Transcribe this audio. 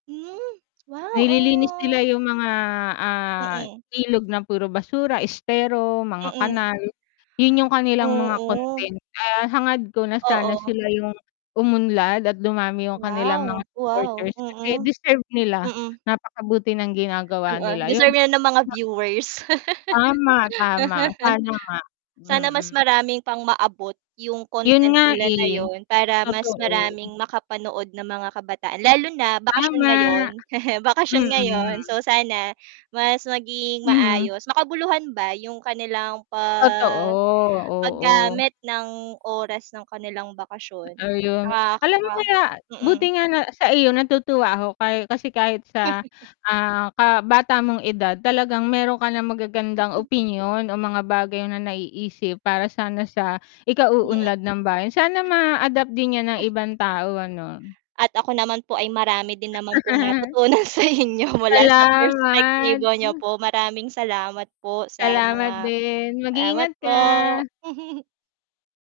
Hmm. Wow, Nililinis nila oh 'yong mga, ah, Mm. ilog na puro basura, estero, mga Mm. kanal. 'Yon 'yong kanilang mga Oo. content. Ah, hangad ko na sana Oo. sila 'yong umunlad at dumami 'yong kanilang mga Wow, wow, supporters, kasi mm. deserve nila. Mm. Napakabuti ng ginagawa Oo, nila 'yong deserve 'yan ng mga ima viewers. Tama, tama, sana nga. Sana mas Mm. maraming pang maabot 'yong 'Yon content nga, nila na eh. 'yon para mas Totoo. maraming makapanood na mga kabataan lalo na bakasyon Tama. ngayon. Bakasyon ngayon, Mm. so, sana mas maging Mm. maayos, makabuluhan ba 'yong kanilang pa Totoo, oo. paggamit ng oras ng kanilang Ba bakasyon. ayun. Ah, Alam mo ka kaya mm. buti nga na sa iyo natutuwa ako kahi kasi kahit sa, ah, kabata mong edad talagang mayro'n ka nang magagandang opinyon o mga bagay na naiisip para sana sa Mm. ikauunlad ng bayan. Sana ma-adapt din 'yan ng ibang tao, ano. At ako naman po ay marami din naman pong natutunan sa inyo mula sa Salamat. perspektibo niyo po. Maraming salamat po sa Salamat mga din, salamat mag-iingat po. ka.